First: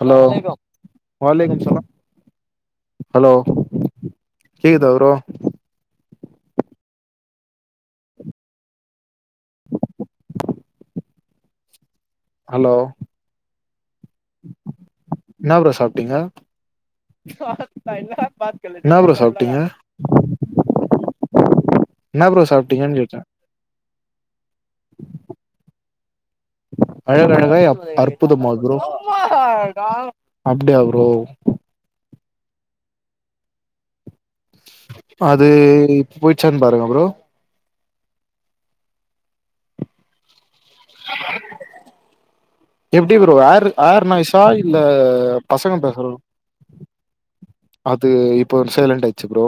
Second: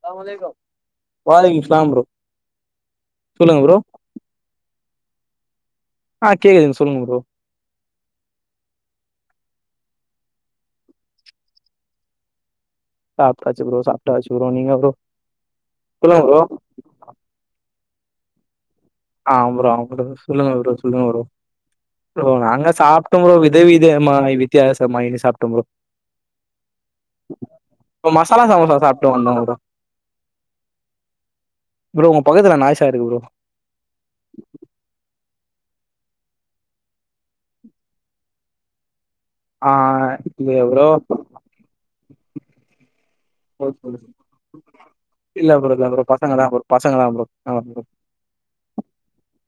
Hello அலாமலைக்கும் வாலைக்கும் சலாம் ஹலோ சொல்லுங்க ப்ரோ கேகுதா வ்ரோ ஆ கேக்குதுங்க சொல்லுங்க ப்ரோ [inaudible] ஹலோ சாப்ட்டாச்சு ப்ரோ சாப்ட்டாச்சு ப்ரோ நீங்க ப்ரோ சொல்லுங்க ப்ரோ [unintelligible] என்னா ப்ரோ சொ ஆம் ப்ரோ ஆம் ப்ரோ சொல்லுங்க ப்ரோ சொல்லுங்க ப்ரோ என்ன ப்ரோ நாங்க சாப்ட்டீங்கன்னு கேட்டே சாப்ட்டோம் ப்ரோ வித விதயமாய் வித்தியாசமாய்னு சாப்ட்டோ ப்ரோ அழகழகாய் அ ப்ரோ மசாலா அற்புதமா ப்ரோ சமோசா சாப்ட்டு வந்தோம் ப்ரோ அப்டியா ப்ரோ ப்ரோ உங்க பக்கத்துல நாய்சா இருக்கு ப்ரோ [inaudible] அது போயிச்சானு பாருங்க ப்ரோ ஆ இல்லயே ப்ரோ எப்டி ப்ரோ ஏர் ஏர் நாய்சா இல்ல இல்ல ப்ரோ பசங்க இல்ல ப்ரோ பேசுற அத் பசங்க தான் ப்ரோ பசங்க தான் ப்ரோ ஆமா ப்ரோ அது இப்போ சைலெண்ட் ஆய்டுச்சு ப்ரோ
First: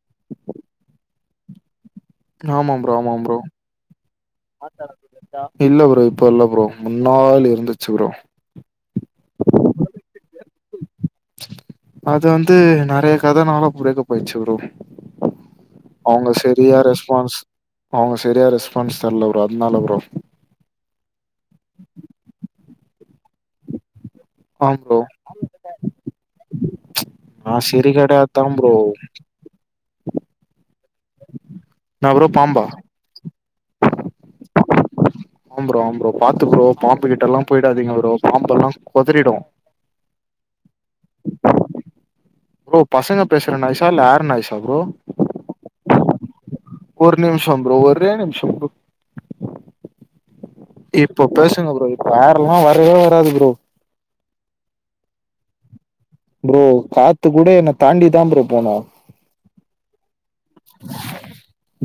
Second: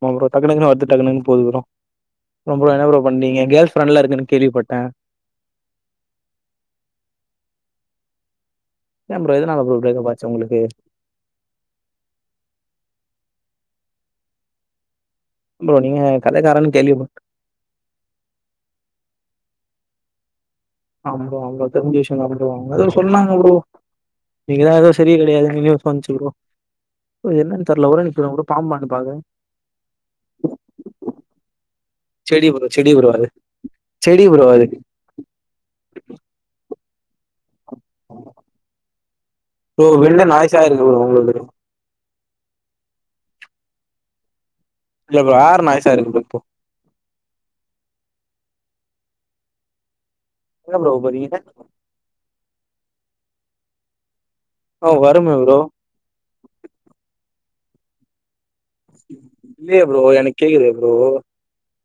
ஆமா ப்ரோ டக்கு டக்குனு வருது டக்கு டக்குனு போது ப்ரோ அப்றோ ப்ரோ என்ன ப்ரோ பண்ணீங்க கேர்ள் ஃப்ரெண்ட்லா இருக்குன்னு கேள்விப்பட்டே இல்ல ப்ரோ இப்ப இல்ல ப்ரோ முன்னால் இருந்துச்சு ப்ரோ ஏம் ப்ரோ எதனால ப்ரோ ப்ரேக்கப்பாச்சு உங்களுக்கு அது வந்து நெறைய கதனால ப்ரேக்கப்பாய்ச்சு ப்ரோ ப்ரோ நீங்க அவுங்க கதைக்காரன்னு செரியா கேள்வி ரெஸ்பான்ஸ் அவுங்க செரியா ரெஸ்பான்ஸ் தரல ப்ரோ அதனால ப்ரோ ஆம் ப்ரோ அவுங்க தெரிஞ்ச விஷயம்தா ப்ரோ அவங்க எதோ சொன்னாங்க ப்ரோ நீங்கதா ஆம் எதோ ப்ரோ செரி கெடையாதுனு நியூஸ் வன்ச்சு ப்ரோ நா என்னன்னு சரி தெர்ல ஒரே நிமிஷோ இருங்க ப்ரோ கிடையாதுதா கூட பாம்பான்னு பாக்கறே என்ன செடி பாம்பா ப்ரோ செடி ப்ரோ அது செடி ப்ரோ அது ஆம் ப்ரோ ஆம் ப்ரோ பாத்து ப்ரோ பாம்பு கிட்டெல்லா போயிடாதீங்க ப்ரோ பாம்பெல்லா கொதறிடு ப்ரோ வெளில நாய்ஸா இருக்கு ப்ரோ உங்களுக்கு. ப்ரோ பசங்க பேசுற நாய்சா இல்ல ஏர் நாய்சா ப்ரோ இல்ல ப்ரோ ஏர் நாய்சா இருக்கு ப்ரோ இப்போ ஒரு நிமிஷம் ப்ரோ ஒரே நிமிஷம் ப்ரோ எங்க ப்ரோ இப்போ போறீங்க? பேசுங்க ப்ரோ இப்ப ஏர்லா வரவே வராது ப்ரோ ஆ வருமே ப்ரோ ப்ரோ காத்து கூட என்ன தாண்டிதா ப்ரோ போணு இல்லையே ப்ரோ எனக்கு கேக்குதே ப்ரோ.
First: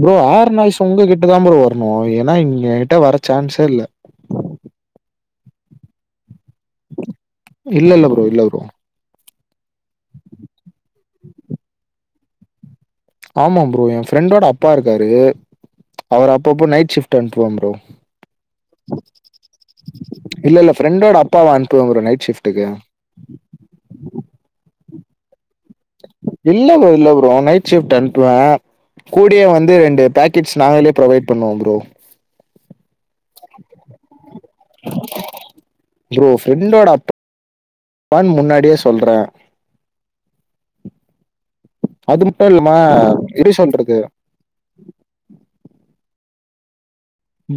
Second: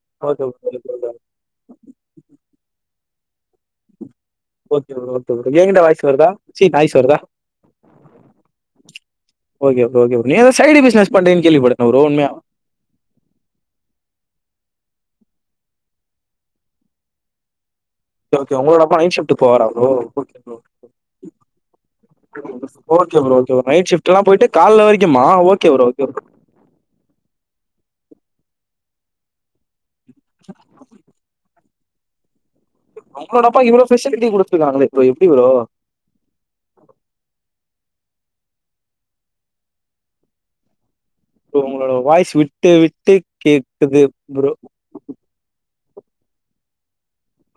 ப்ரோ ஓகே ஏர் ஓகே நாய்ஸ் ப்ரோ உங்க கிட் டதா ப்ரோ வரணு ஏன்னா இங்க எகிட்ட வர சான்ஸே இல்ல ஓகே ப்ரோ ஓகே ப்ரோ எங்கிட்ட வாய்ஸ் வருதா சீ நாய்ஸ் வருதா இல்லல்ல புரோ இல்ல bro okay bro okay bro நீ எதோ சைடு பிசினஸ் பண்றீங்கன் கேள்விபட்டனே புரோ உண்மயா ஆமா ப்ரோ என் ஃப்ரெண்டோட அப்பா இருக்காரு அவர் அப்பப்போ நைட் ஷிப்ட் அனுப்புவ ப்ரோ ஓகே ஓகே உங்ளோட அப்பா நைட் ஷிப்ட் போவாரா ப்ரோ ஓகே இல்ல, ப்ரோ இல்ல ஃப்ரெண்டோட அப்பாவ அனுப்புவேன் ப்ரோ நைட் ஷிஃப்ட்டுக்கு. ஒரு நைட் ஷிப்ட்லா போய்ட்டு கால்ல வரிக்குமா ஓகே புரோ இல்ல புரோ இல்ல புரோ நைட் ஷிப்ட் அன்ப்புவ கூடயே வந்து ரெண்டு பேக் கிட்ஸ் நாங்களே ப்ரொவைட் பண்ணுவோ ப்ரோ அவுங்களோட அப்பா இவ்ளோ ஃபெசிலிட்டி குடுத்துருக்காங்களே இப்ப எப்டி ப்ரோ புரோ ஃப்ரெண்டோட அப்பான் முன்னாடியே சொல்ற ப்ரோ உங்களோட அது வாய்ஸ் மட்டும் இல்லாம விட்டு விட்டு எப்படி சொல்றது? கேக்குது புரோ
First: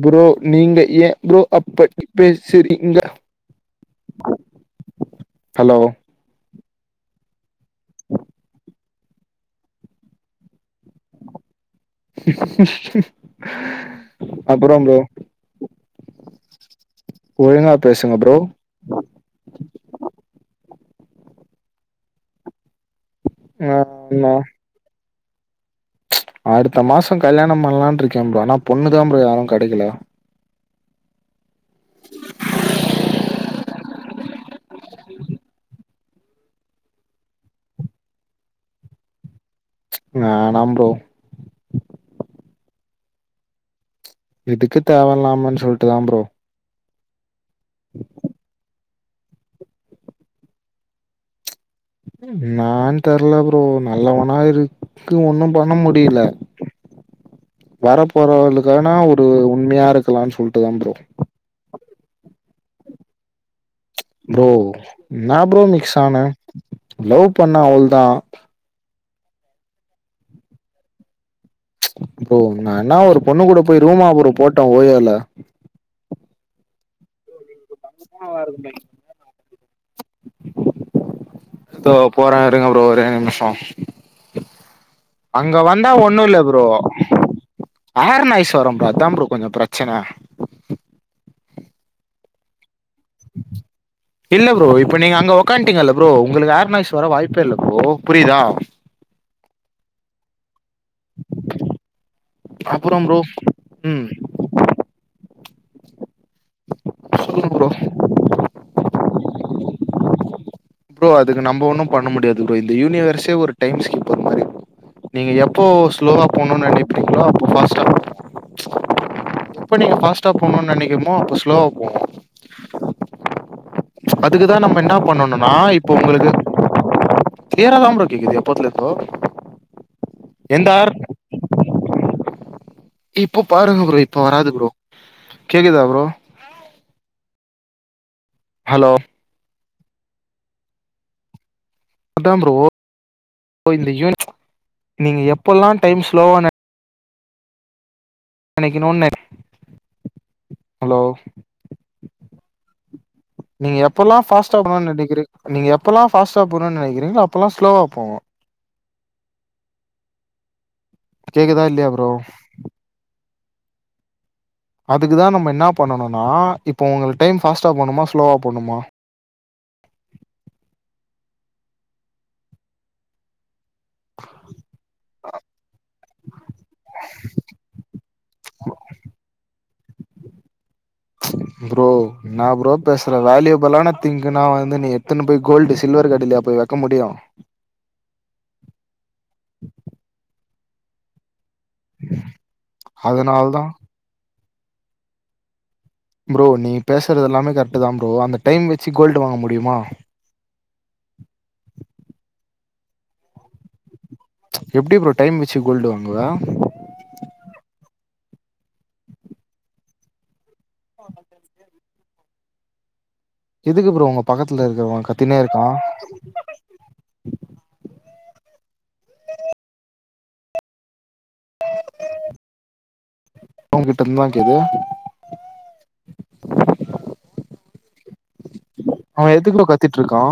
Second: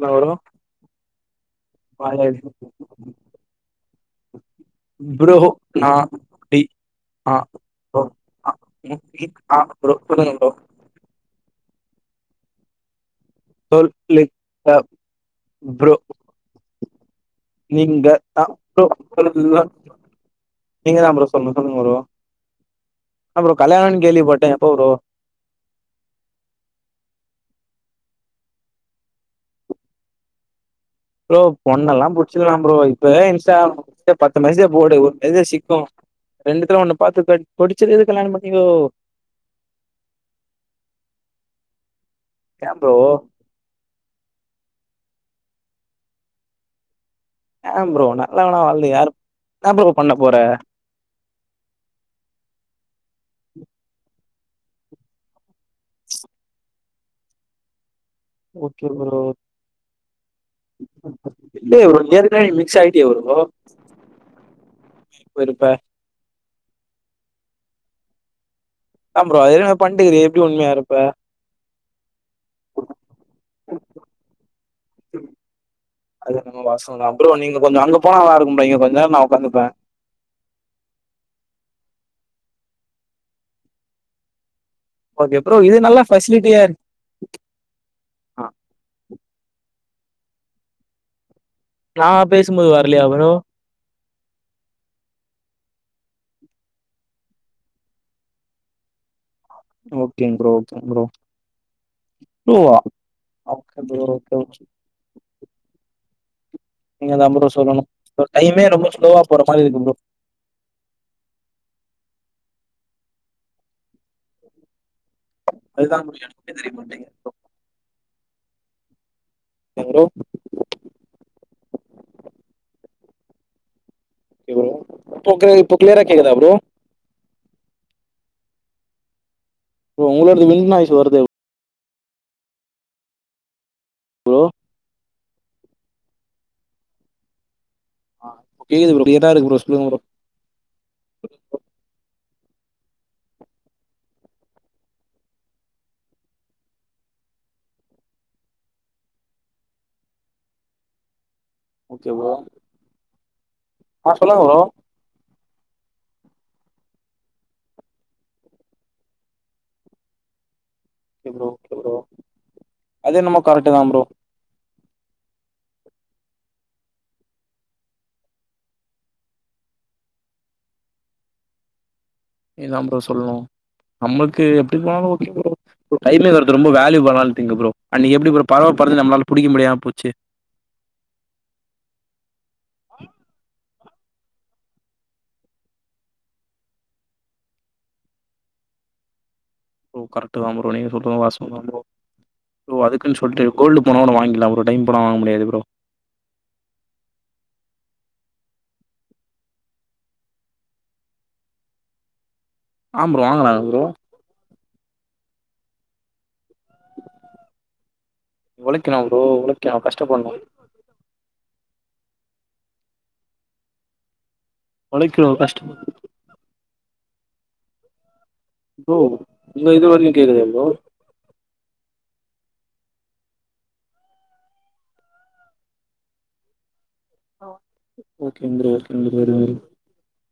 பு்ரோ ப்ரோ நீங்க ஏன் ப்ரோ அப்படி பேசுறீங்க புரோ ஹலோ, நா டி ஆ போ ஆ உ இ ஆ ப்ரோ சொல்லுங்க ப்ரோ சொல் லுங் க அப்புறம் ப்ரோ ப்ரோ ஒழுங்கா பேசுங்க ப்ரோ [unintelligible] நீங்கதா ப்ரோ சொல்ணு சொல்லுங்க ப்ரோ இன்னா புரோ அ கல்யாண நா கேள்விபட்ட எப்ப புரோ அடுத்த மாச கல்யாணம் பண்ணலான்ட் இருக்கே ப்ரோ ஆனா பொண்ணுதா ப்ரோ யாரு கெடைக்கல ப்ரோ பொண்ணெல்லா புடிச்க்லா ப்ரோ இப்பயே இன்ஸ்டா பத்து மெசேஜ் போடு ஒரு மேசேஜ் சிக்கு ரெண்டுத்துல ஒண்ணு பாத்து புடிச்சது எது கல்யாண பண்ணிக்கோ வேணா ப்ரோ ஏ புரோ எதுக்கு தேவ இல்லாமன் சொல்ட்டுதா ப்ரோ ஏன் ப்ரோ நல்லவனா வாழ்ந்து யாரு இன்னா ப்ரோ பண்ண போற நான் தெர்ல ப்ரோ நல்லவனா இருக்கு ஒன்னு பண்ண முடில வர ஓகே போறவளுக்கானா ப்ரோ ஒரு உண்மையா இருக்கலான் சொல்ட்டுதா ப்ரோ இல்லயே ப்ரோ நீ ஏற்கனவே மிக்ஸ் ஆய்ட்டியே ப்ரோ ப்ரோ இப்ப இன்னா ப்ரோ இருப்ப மிக்ஸ் ஆன லவ் பண்ண அவுள்தா அதா ப்ரோ ஏற்கனவே பண்ட்ருக்குறியே எப்படி உண்மையா இருப்ப ப்ரோ நா இன்னா ஒரு பொண்ணு கூட போய் ரூமா ப்ரோ போட்ட ஓய்யால அது என்னமோ வாஸ்தவதா ப்ரோ நீங்க கொஞ்சோ அங்க போனா நல்லாருக்கு புரோ இங்க கொஞ்சோ நேரம் நா ஒக்காந்துப்ப தோ போறே இருங்க ப்ரோ ஒரே நிமிஷ ஓகே ப்ரோ அங்க இது வந்தா நல்லா ஒன்னுல்ல ஃபெசிலிட்டியா ப்ரோ இருக்கு ஆர்ன் ஆ நாய்ஸ் வரு ப்ரோ அதா ப்ரோ கொஞ்சோ பிரச்சன நா பேசு போது வர்லயா ப்ரோ இல்ல ப்ரோ இப்ப நீங்க அங்க ஓக்கான்டீங்கல்ல ப்ரோ உங்களுக்கு ஆர்நாய்ஸ் வர வாய்ப்பே இல்ல ப்ரோ புரியுதா ஓகேங் ப்ரோ ஓகேங் ப்ரோ ப்ரோ அப்புறம் ப்ரோ ஓகே ம் ப்ரோ ஓகே ஓகே சொல்லுங்க ப்ரோ இப்ப டைமே ரொம்ப ஸ்லோவா போற மாரி இருக்கு ப்ரோ ப்ரோ அதுக்கு நம்ம ஒன்னு பண்ண முடியாது ப்ரோ இந்த யூனிவர்ஸே ஒரு டைம் ஸ்கீப்பர் மாரி நீங்க எப் எப்போ அதுதான் ப்ரோ ஸ்லோவா எனக்குமே போணுன் தெரிய மாட்டேங்குது நெனைப்பீங்களோ அப்போ ஃபாஸ்டா எப்ப நீங்க ப்ரோ ஃபாஸ்டா போணுன் நெனைக்குமோ அப்ப ஸ்லோவா போவு ஓகே அதுக்குதா ப்ரோ நம்ம என்னா இப்போ பண்ணணுனா க்ளி இப்போ இப்ப கிளியரா உங்களுக்கு கேக்குதா ப்ரோ கிளியராதா ப்ரோ கேக்குது எப்பத்துல இப்போ ப்ரோ உங்ளோடது வின்ட் நாய்ஸ் வருதே இப்போ பாருங்க ப்ரோ இப்ப வராது ப்ரோ கேக்குதா ப்ரோ ஆ ஹலோ கேக்குது ப்ரோ க்ளீரா இருக்கு ப்ரோ சொல்லுங்க ப்ரோ அதா ப்ரோ இந்த யூன் நீங்க எப்பல்லா டைம் ஸ்லோவா நினைக்குன்னுனே ஹலோ ஓகே வா நீங்க எப்பல்லா பாஸ்டா போன்னு நினைக்கிறீங்க எப்பெல்லா பாஸ்டா போன்னு நினைக்கிறீங்களோ அப்பெல்லா ஸ்லோவா போங்க ஓகே ப்ரோ கேக்குதா ஓகே இல்லயா ப்ரோ அது என்னமோ கரெக்டு தா ப்ரோ அதுக்கு தா நம்ம என்ன பண்ணணும்னா இப்போ உங்களுக்கு டைம் ஃபாஸ்டா போணுமா ஸ்லோவா போகணுமா நீ தா ப்ரோ சொல்லணு நம்மளுக்கு எப்டி போனாலு ஒகே ஒகே ப்ரோ டைமிங்கிறது ரொம்ப வேல்யூபிள் ஆன திங்க் ப்ரோ அன்னிக்கு எப்படி ப்ரோ பறவ பறந்து நம்பளால புடிக்க முடியாம போச்சு ப்ரோ என்ன ப்ரோ பேசுற வேல்யூபிளான திங்க்ன்னா வந்து நீ எத்துனு போய் கோல்டு சில்வர் கடையிலயா போய் வைக்க முடியு [unintelligible] ப்ரோ கரெக்ட் தா ப்ரோ நீங்க சொல்றது வாஸ்தவ தா ப்ரோ ப்ரோ அதுக்குனு சொல்ட்டு அதனாலதா கோல்டு போனா ஒன்னு வாங்கிக்கலா ப்ரோ டைம் போனா வாங்க முடியாது ப்ரோ ப்ரோ நீ பேசுறது எல்லாமே கரெக்ட் தா ப்ரோ அந்த டைம் வச்சு கோல்டு வாங்க முடியுமா ஆம் ப்ரோ வாங்கலா ப்ரோ எப்டி ப்ரோ டைம் வச்சு கோல்டு வாங்குவ உழைக்கணு ப்ரோ உழைக்கணு‌ கஷ்டபடணு ஆமா பிரண்ட்ஸ்க்கு எதுக்கு ப்ரோ உங்க பக்கத்துல இருக்குறவ உழைக்கணும் கத்தினே இருக்கா கஷ்டப்படணும் ப்ரோ இங்க இதுவரைக்கு கேக்குதா ப்ரோ அவுங்க கிட்ட இருந்துதா கேக்குது ஓகே ப்ரோ [unintelligible] திட்டுருக்கா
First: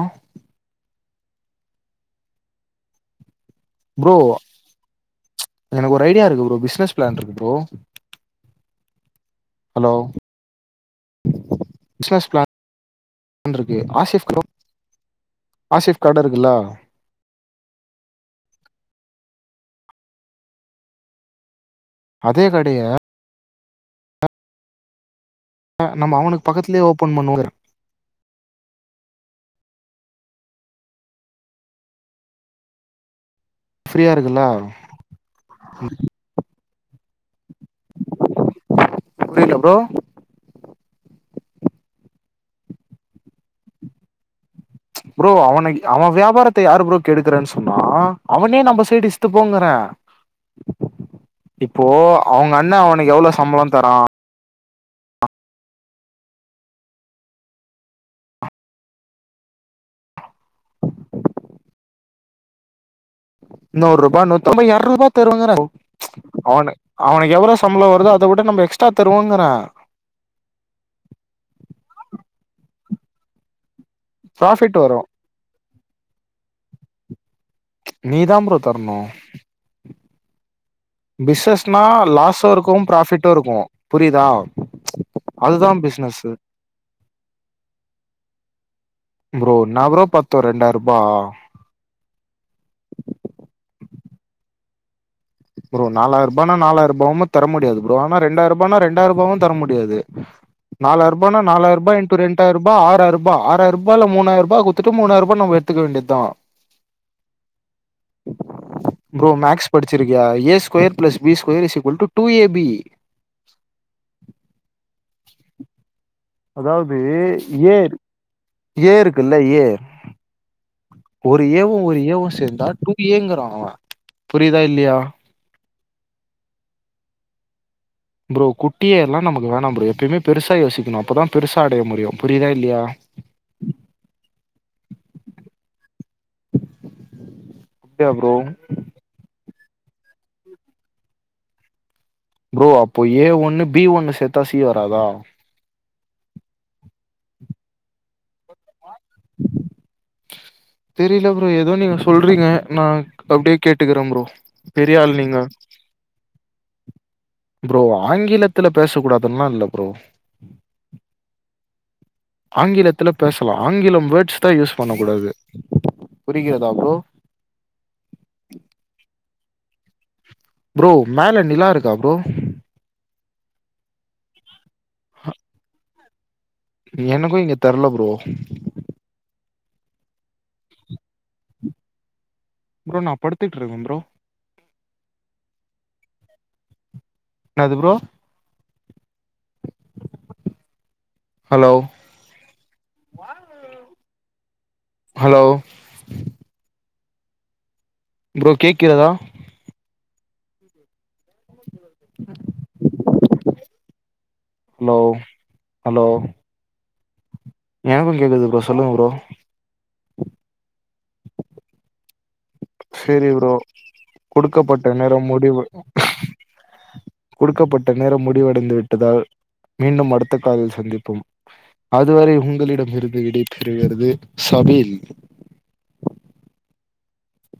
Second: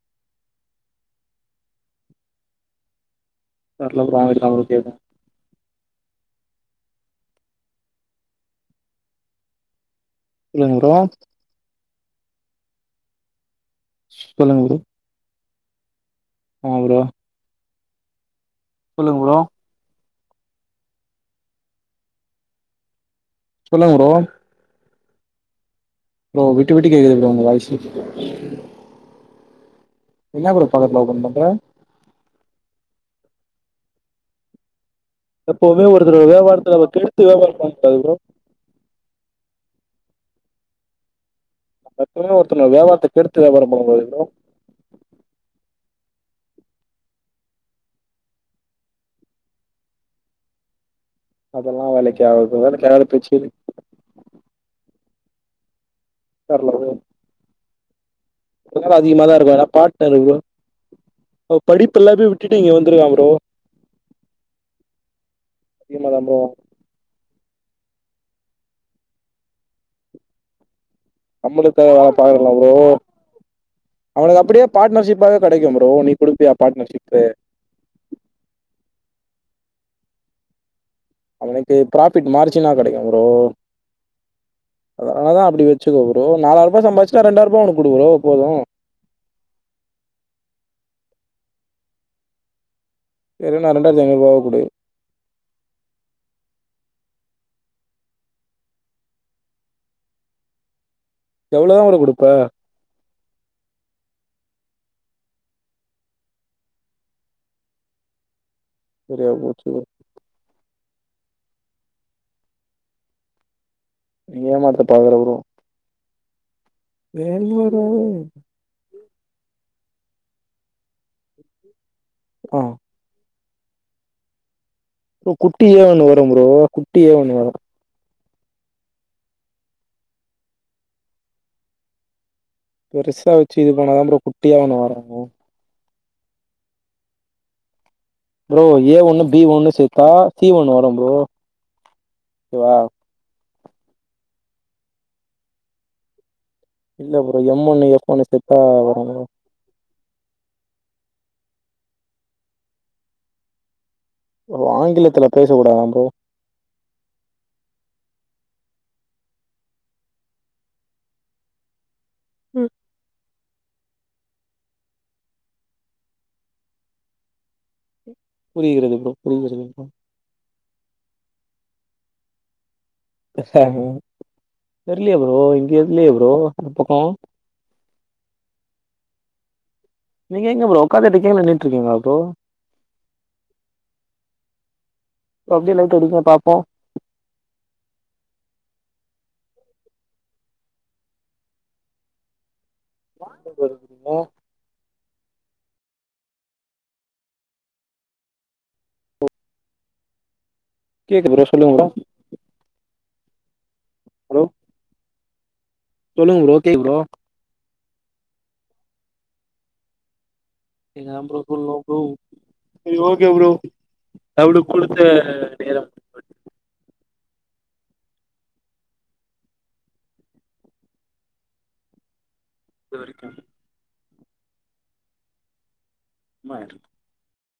வரல ப்ரோ [unintelligible] எனக்கு ஒரு ஐடியா இருக்கு ப்ரோ பிசினஸ் பிளான் இருக்கு ப்ரோ ஹலோ சொல்லுங்க ப்ரோ பிசினஸ் பிளான் இருக்கு ஆக்சிஸ் ப்ரோ ஆக்சிஸ் கார்டு இருக்குல்லா ஆமா ப்ரோ சொல்லுங்க ப்ரோ அதே கடைய சொல்லுங்க ப்ரோ நம்ம ப்ரோ அவனுக்கு விட்டு பக்கத்துலயே விட்டு கேக்குது ஓபன் ப்ரோ உங்க பண்ணுவோ வாய்ஸ்சு என்னா ப்ரோ [unintelligible] ஓப்பன் பண்ற ஃப்ரீயா இருக்குல எப்பவுமே ஒருத்தர்ரோட வியாபாரத்துல அவர கெடுத்து வியாபார பண்ண கூடாது ப்ரோ புரியில ப்ரோ எப்போதுமே ஒருத்தவங்க வியாபாரத்த கெடுத்து வியாபார பண்ணக்கூடாது ப்ரோ ப்ரோ அவனை அவ வியாபாரத்த யாரு ப்ரோ கெடுக்கறன்னு சொன்னா அவனே நம்ம சைடு இஸ்டுபோங்கற இப்போ அதெல்லா வேலைக்கு அவங்க ஆகாது அண்ண வேலைக்கு ஆகாத அவனுக்கு எவ்ளோ பேச்சு சம்பள தரா தெர்ல ப்ரோ வேல அதிகமா தா இருக்கு ஏனா பார்ட்னர் ப்ரோ அவ படிப்பு எல்லாமே விட்டுட்டு இங்க வந்துருக்கா ப்ரோ நூறு ரூபா நுத்தி ஒரு ரூபா அதிகமா தான் ப்ரோ அவ அவனுக்கு எவ்வுள சம்பள வருதோ நம்ப அத விட நம்ப எக்ஸ்ட்ரா தருவோங்கற சம்பளத்துக்காக வேல பாக்கல ப்ரோ அவனுக்கு அப்டியே ப்ராஃபிட் வரு பார்ட்னர்ஷிப் [unintelligible] கடைக்கு ப்ரோ நீ குடுப்பியா பார்ட்னர்ஷிப்பு நீ தா ப்ரோ தரணு உனக்கு பிசினஸ்னா பிராஃபிட் லாஸு மார்ஜினா இருக்கு கெடைக்கும் ப்ரோ ப்ராஃபிட்டு இருக்கு புரியுதா அதனால தா அப்படி அதுதா வெச்சிரு ப்ரோ பிசினஸு நாலாயிர ரூபா சம்பாதிச்ச இரண்டாயிர ரூபா அவனுக்கு குடு ப்ரோ போதும் ப்ரோ என்னா ப்ரோ பத்து ரெண்டாயிர ரூபா வேற என்ன இரண்டாயிரத்து ஐநூறு ரூவா குடு ப்ரோ நாலாயிர ரூபானா நாலாயிர ரூபாவும் தர முடியாது ப்ரோ ஆனா இரண்டாயிர ரூபானா இரண்டாயிர ரூபாவும் தர முடியாது நாலாயிர ரூபானா நாலாயிர எவ்வளோதான் ரூபா ப்ரோ இன் டூ குடுப்ப இரண்டாயிர ரூபா ஆறாயிர ரூபா ஆறாயிர ரூபால மூணாயிர ரூபா குடுத்துட்டு மூணாயிர ரூபா நம்ம எடுத்துக்க வேண்டியதா ப்ரோ சரியா போச்சு மேக்ஸ் ப்ரோ படிச்சிருக்கியா A square plus B square equal to two AB மூணா போட்டா எவ்ளோ ப்ரோ அதாவது ஏ வேற ஏ இருக்குல்ல ஏ ஒரு ஏவு ஒரு ஏவு ஆ சேர்ந்தா டூ டூ ஏங்கற அவன் புரிதா இல்லையா ப்ரோ குட்டி ஏ ஒன்னு வரும் ப்ரோ குட்டி ஏ ஒன்னு வரு ப்ரோ குட்டி ஏ எல்லா நமக்கு வேண ப்ரோ எப்பிமே பெருசா யோசிக்கணு அப்பதா பெருசா அடைய முடியும் புரிதா இல்லையா பெருசா வச்சு இது பண்ணாத ப்ரோ குட்டியா ஒன்னு வரு ப்ரோ ஏ ஒண்ணு பி ஒண்ணு சேர்த்தா சி ஒண்ணு வரும் ப்ரோ ப்ரோ ஓகேவா அப்போ ஏ ஒண்ணு பி ஒண்ணு சேர்த்தா சி வராதா இல்ல ப்ரோ எம் ஒண்ணு ஃப் ஒண்ணு சேத்தா வரு ப்ரோ தெரில ப்ரோ ஏதோ நீங்க சொல்றீங்க நா அப்டியே கேட்டுக்கிற ப்ரோ பெரிய ஆள் ஆங்கிலத்துல நீங்க பேசக்கூடாதாம் ப்ரோ ப்ரோ ஆங்கிலத்துல பேசக் கூடாதுன்ல்லா இல்ல ப்ரோ ஆங்கிலத்துல பேசலா ஆங்கிலம் வேர்ட்ஸ் தா யூஸ் பண்ணக்க கூடாது புரிகிறதா ப்ரோ புரிகிறது ப்ரோ புரிகிறது ப்ரோ ப்ரோ மேல நிலா இருக்கா ப்ரோ ஆமா தெர்லையே ப்ரோ இங்க எது இல்லையே ப்ரோ இந்த பக்கோ எனக்கு இங்க தெர்ல ப்ரோ நீங்க எங்க ப்ரோ உக்காந்துட்டு இருக்கீங்களா நின்னுட்டு இருக்கீங்களா ப்ரோ ப்ரோ நா படுத்துட்டு இருக்க ப்ரோ அப்டியே லைட் அடிங்க பாப்போ என்னாது ப்ரோ ஹலோ ஹலோ ப்ரோ கேக்கிறதா கேக்குது ப்ரோ சொல்லுங்க ப்ரோ ஹலோ ஹலோ சொல்லுங் ப்ரோ கேக்குது ப்ரோ எனக்கு கேக்குது ப்ரோ சொல்லுங் ப்ரோ என்னா ‌ப்ரோ சொல்லுங் ப்ரோ ம் ஓகே ப்ரோ நம்ளுக் குடுக்கப்பட்ட குடுத்த நேரம் [inaudible] கொடுக்கப்பட்ட நேரம் முடிவடைந்து விட்டதால் மீண்டும் அடுத்த காலில் சந்திப்போம் அதுவரை உங்களிடம் இது இருந்து வரைக்கு விடைபெறுகிறது சபில் [unintelligible]